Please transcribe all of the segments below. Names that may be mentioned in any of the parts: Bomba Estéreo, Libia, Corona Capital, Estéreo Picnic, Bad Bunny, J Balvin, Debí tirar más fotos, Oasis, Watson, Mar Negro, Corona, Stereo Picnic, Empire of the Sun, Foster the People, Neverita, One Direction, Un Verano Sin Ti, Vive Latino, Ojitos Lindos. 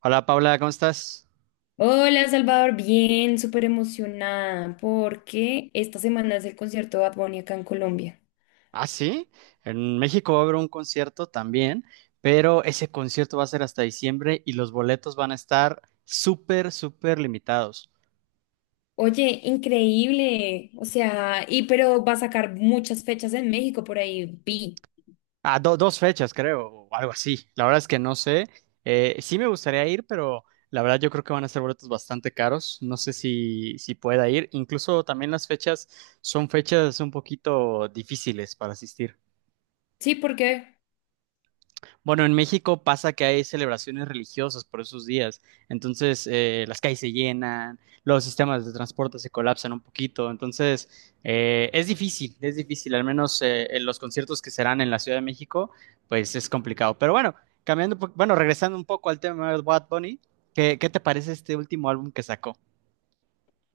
Hola Paula, ¿cómo estás? Hola Salvador, bien, súper emocionada porque esta semana es el concierto de Bad Bunny acá en Colombia. Ah, sí, en México va a haber un concierto también, pero ese concierto va a ser hasta diciembre y los boletos van a estar súper, súper limitados. Oye, increíble, o sea, y pero va a sacar muchas fechas en México por ahí, vi. Ah, dos fechas, creo, o algo así. La verdad es que no sé. Sí me gustaría ir, pero la verdad yo creo que van a ser boletos bastante caros. No sé si pueda ir. Incluso también las fechas son fechas un poquito difíciles para asistir. Sí, ¿por qué? Bueno, en México pasa que hay celebraciones religiosas por esos días, entonces las calles se llenan, los sistemas de transporte se colapsan un poquito, entonces es difícil, al menos en los conciertos que serán en la Ciudad de México, pues es complicado. Pero bueno, cambiando, bueno, regresando un poco al tema de Bad Bunny, ¿ qué te parece este último álbum que sacó?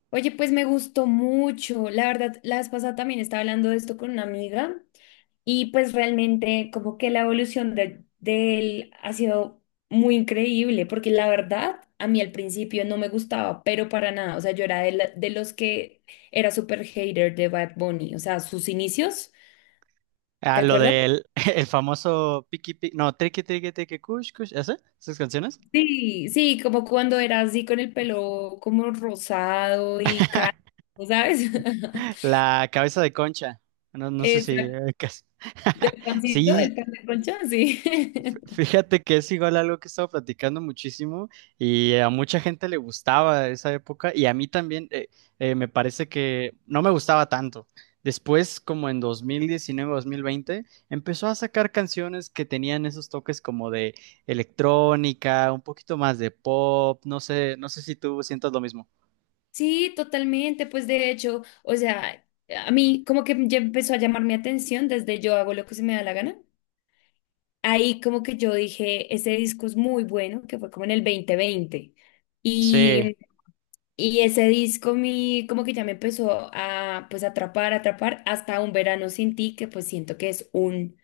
Oye, pues me gustó mucho. La verdad, la vez pasada también estaba hablando de esto con una amiga y pues realmente como que la evolución de él ha sido muy increíble porque la verdad a mí al principio no me gustaba, pero para nada. O sea, yo era de los que era súper hater de Bad Bunny. O sea, sus inicios, Ah, ¿te lo acuerdas? del el famoso Piki Piki, no, Triki Triki Triki Kush Kush, ¿ese? ¿Esas canciones? Sí, sí, como cuando era así con el pelo como rosado y caro, ¿sabes? La cabeza de concha. No, no sé si... Exacto. Del pancito, Sí, del pan de concha, sí. fíjate que es igual algo que he estado platicando muchísimo y a mucha gente le gustaba esa época y a mí también me parece que no me gustaba tanto. Después, como en 2019, 2020, empezó a sacar canciones que tenían esos toques como de electrónica, un poquito más de pop, no sé, no sé si tú sientas lo mismo. Sí, totalmente. Pues de hecho, o sea, a mí como que ya empezó a llamar mi atención desde yo hago lo que se me da la gana. Ahí como que yo dije, ese disco es muy bueno, que fue como en el 2020. Sí, Y, y ese disco, como que ya me empezó a pues atrapar, atrapar, hasta Un Verano Sin Ti, que pues siento que es un,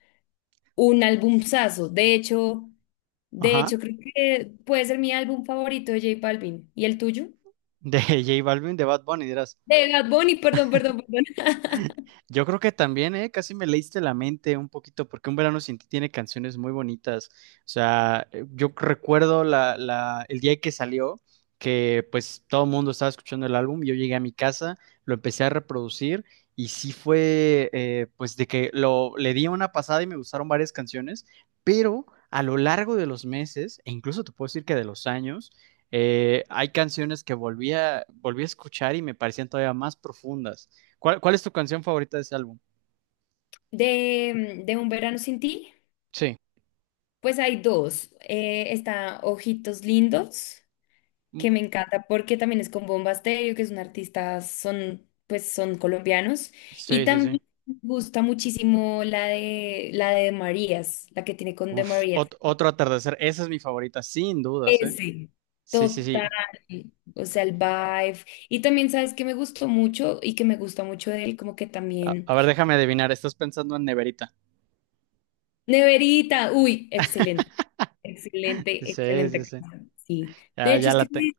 un albumzazo. De hecho, de ajá, hecho, creo que puede ser mi álbum favorito de J Balvin. ¿Y el tuyo? de J Balvin, de Bad Bunny, dirás. De Bad Bunny, perdón, perdón, perdón. Yo creo que también, ¿eh? Casi me leíste la mente un poquito, porque Un Verano Sin Ti tiene canciones muy bonitas. O sea, yo recuerdo el día que salió, que pues todo el mundo estaba escuchando el álbum, yo llegué a mi casa, lo empecé a reproducir y sí fue, pues de que le di una pasada y me gustaron varias canciones, pero a lo largo de los meses, e incluso te puedo decir que de los años, hay canciones que volví a escuchar y me parecían todavía más profundas. ¿ cuál es tu canción favorita de ese álbum? De Un Verano Sin Ti, Sí, pues hay dos. Está Ojitos Lindos, mm, que me encanta porque también es con Bomba Estéreo, que es un artista, pues son colombianos. Y sí, sí, sí. también me gusta muchísimo la de Marías, la que tiene con De Uf, Marías. Otro atardecer. Esa es mi favorita, sin dudas, ¿eh? Ese. Sí, sí, sí. Total. O sea, el vibe. Y también, ¿sabes qué me gustó mucho y que me gusta mucho de él? Como que A, también... a ver, déjame adivinar. Estás pensando en Neverita. Neverita, uy, excelente. Excelente, Sí, excelente sí, sí. canción. Sí. De Ya, hecho, ya es la que tengo.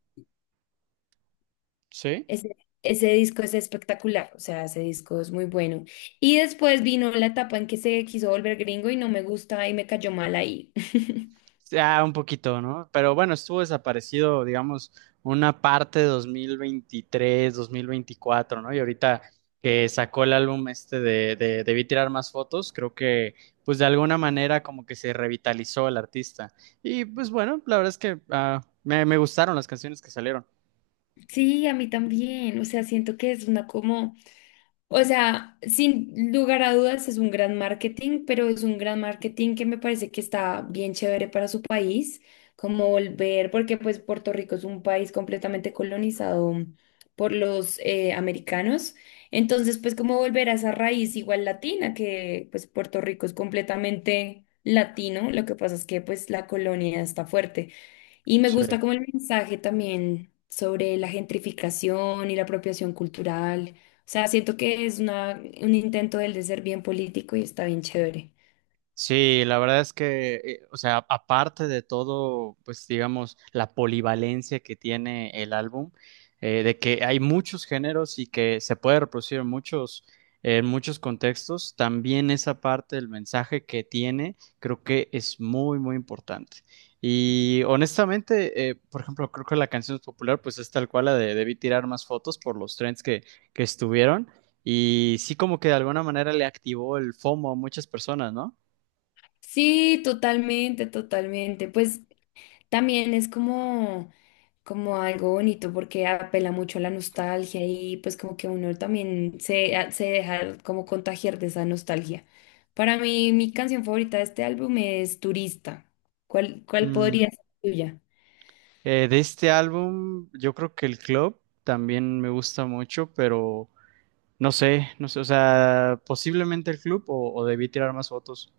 ¿Sí? ese, ese ese disco es espectacular. O sea, ese disco es muy bueno. Y después vino la etapa en que se quiso volver gringo y no me gusta y me cayó mal ahí. Ya, un poquito, ¿no? Pero bueno, estuvo desaparecido, digamos, una parte de 2023, 2024, ¿no? Y ahorita que sacó el álbum este de Debí tirar más fotos, creo que pues de alguna manera como que se revitalizó el artista. Y pues bueno, la verdad es que ah, me gustaron las canciones que salieron. Sí, a mí también. O sea, siento que es una como. O sea, sin lugar a dudas es un gran marketing, pero es un gran marketing que me parece que está bien chévere para su país, como volver, porque pues Puerto Rico es un país completamente colonizado por los americanos, entonces pues como volver a esa raíz igual latina, que pues Puerto Rico es completamente latino, lo que pasa es que pues la colonia está fuerte. Y me Sí. gusta como el mensaje también sobre la gentrificación y la apropiación cultural. O sea, siento que es un intento del de ser bien político y está bien chévere. Sí, la verdad es que, o sea, aparte de todo, pues digamos, la polivalencia que tiene el álbum, de que hay muchos géneros y que se puede reproducir en muchos contextos, también esa parte del mensaje que tiene, creo que es muy, muy importante. Y honestamente, por ejemplo, creo que la canción popular, pues es tal cual la de Debí tirar más fotos por los trends que estuvieron. Y sí, como que de alguna manera le activó el FOMO a muchas personas, ¿no? Sí, totalmente, totalmente. Pues también es como algo bonito porque apela mucho a la nostalgia y pues como que uno también se deja como contagiar de esa nostalgia. Para mí, mi canción favorita de este álbum es Turista. ¿Cuál Mm, podría ser tuya? De este álbum, yo creo que el Club también me gusta mucho, pero no sé, no sé, o sea, posiblemente el Club o debí tirar más fotos.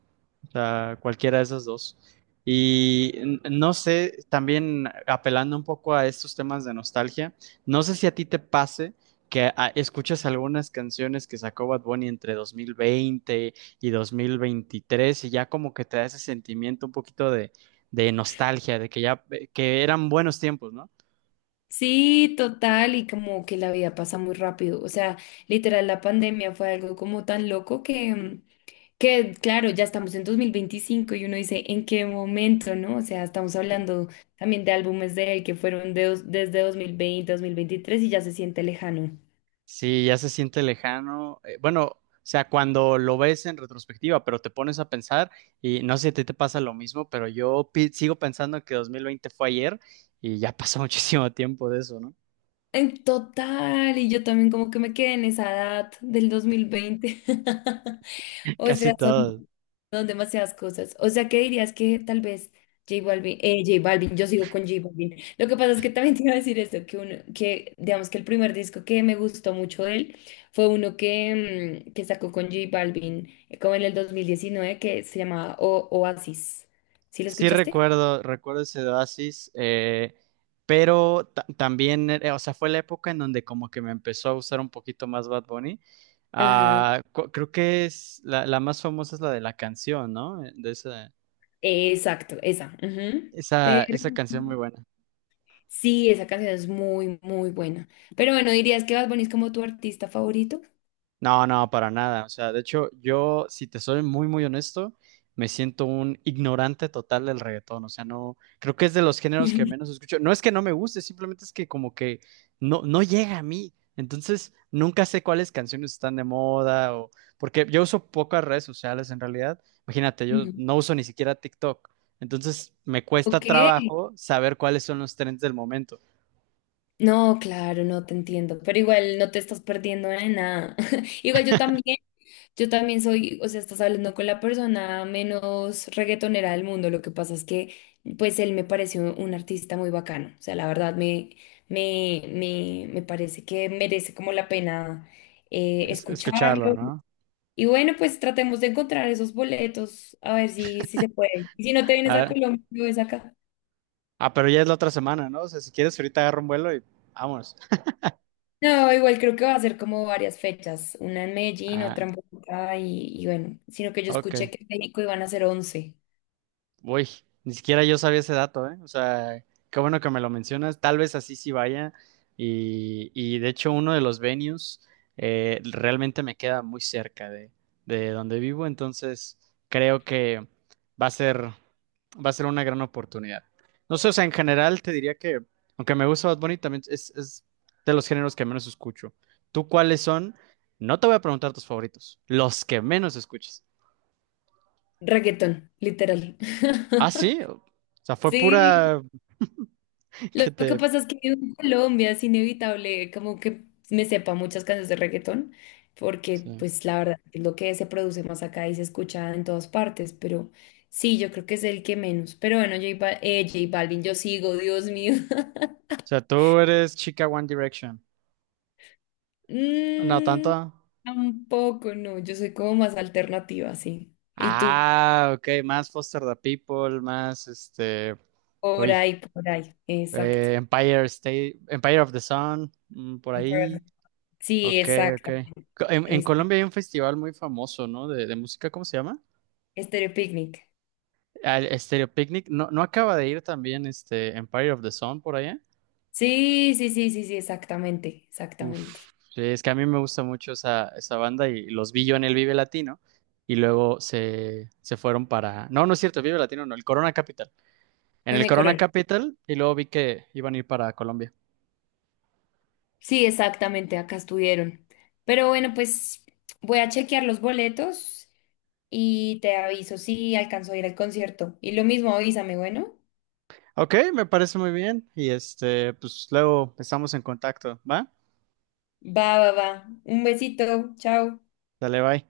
O sea, cualquiera de esas dos. Y no sé, también apelando un poco a estos temas de nostalgia, no sé si a ti te pase que ah, escuchas algunas canciones que sacó Bad Bunny entre 2020 y 2023 y ya como que te da ese sentimiento un poquito de nostalgia, de que ya, que eran buenos tiempos, ¿no? Sí, total, y como que la vida pasa muy rápido. O sea, literal, la pandemia fue algo como tan loco que claro, ya estamos en 2025 y uno dice, ¿en qué momento, no? O sea, estamos hablando también de álbumes de él que fueron desde 2020, 2023 y ya se siente lejano. Sí, ya se siente lejano. Bueno, o sea, cuando lo ves en retrospectiva, pero te pones a pensar y no sé si a ti te pasa lo mismo, pero sigo pensando que 2020 fue ayer y ya pasó muchísimo tiempo de eso, ¿no? En total, y yo también como que me quedé en esa edad del 2020. O Casi sea, todo. son demasiadas cosas. O sea, ¿qué dirías que tal vez J Balvin, J Balvin, yo sigo con J Balvin. Lo que pasa es que también te iba a decir esto, que uno, que digamos que el primer disco que me gustó mucho de él fue uno que sacó con J Balvin, como en el 2019, que se llamaba Oasis. ¿Sí lo Sí escuchaste? recuerdo, recuerdo ese de oasis, pero también, o sea, fue la época en donde como que me empezó a gustar un poquito más Bad Bunny. Ajá. Ah, creo que es la más famosa es la de la canción, ¿no? De esa, Exacto, esa. Ujú. esa, Pero esa canción muy buena. sí, esa canción es muy, muy buena. Pero bueno, ¿dirías que Bad Bunny es como tu artista favorito? No, no, para nada. O sea, de hecho, yo, si te soy muy, muy honesto, me siento un ignorante total del reggaetón. O sea, no, creo que es de los géneros que menos escucho. No es que no me guste, simplemente es que como que no, no llega a mí. Entonces, nunca sé cuáles canciones están de moda o porque yo uso pocas redes sociales en realidad. Imagínate, yo Ujú. no uso ni siquiera TikTok. Entonces, me cuesta Ok. trabajo saber cuáles son los trends del momento, No, claro, no te entiendo, pero igual no te estás perdiendo de nada. Igual yo también soy, o sea, estás hablando con la persona menos reggaetonera del mundo. Lo que pasa es que, pues, él me pareció un artista muy bacano. O sea, la verdad me parece que merece como la pena escucharlo, escucharlo. ¿no? Y bueno, pues tratemos de encontrar esos boletos, a ver si se puede. Y si no te vienes a Colombia, lo ves acá. Ah, pero ya es la otra semana, ¿no? O sea, si quieres, ahorita agarro un vuelo y vámonos. No, igual creo que va a ser como varias fechas, una en Medellín, Ah, otra en Bogotá y bueno, sino que yo ok. escuché que en México iban a ser 11. Uy, ni siquiera yo sabía ese dato, ¿eh? O sea, qué bueno que me lo mencionas. Tal vez así sí vaya. Y de hecho, uno de los venues realmente me queda muy cerca de donde vivo. Entonces, creo que va a ser, va a ser una gran oportunidad. No sé, o sea, en general te diría que, aunque me gusta Bad Bunny, también es de los géneros que menos escucho. ¿Tú cuáles son? No te voy a preguntar tus favoritos, los que menos escuchas. Reggaetón, literal. Ah, sí. O sea, fue Sí, pura lo Que que te... pasa es que vivo en Colombia, es inevitable como que me sepa muchas canciones de reggaetón, porque sí. pues la verdad es lo que se produce más acá y se escucha en todas partes, pero sí, yo creo que es el que menos. Pero bueno, J Balvin, yo sigo, Dios mío. O sea, tú eres chica One Direction. No Mm, tanto. tampoco, no. Yo soy como más alternativa, sí. Y tú, Ah, ok, más Foster the People, más este... por Uy, ahí, por ahí. Exacto. Empire State, Empire of the Sun, mm, por Por- ahí. Sí, Ok, ok. exacto. En Es- Colombia hay un festival muy famoso, ¿no? De música, ¿cómo se llama? Estéreo Picnic. Al Stereo Picnic. ¿No, no acaba de ir también este Empire of the Sun por allá? Sí, sí, sí, sí, sí, exactamente, exactamente. Uf, sí, es que a mí me gusta mucho esa, esa banda y los vi yo en el Vive Latino y luego se fueron para... No, no es cierto, el Vive Latino no, el Corona Capital. En En el el Corona Corona. Capital y luego vi que iban a ir para Colombia. Sí, exactamente, acá estuvieron. Pero bueno, pues voy a chequear los boletos y te aviso si alcanzo a ir al concierto. Y lo mismo, avísame, bueno. Ok, me parece muy bien y este, pues luego estamos en contacto, ¿va? Va, va, va. Un besito, chao. Dale, bye.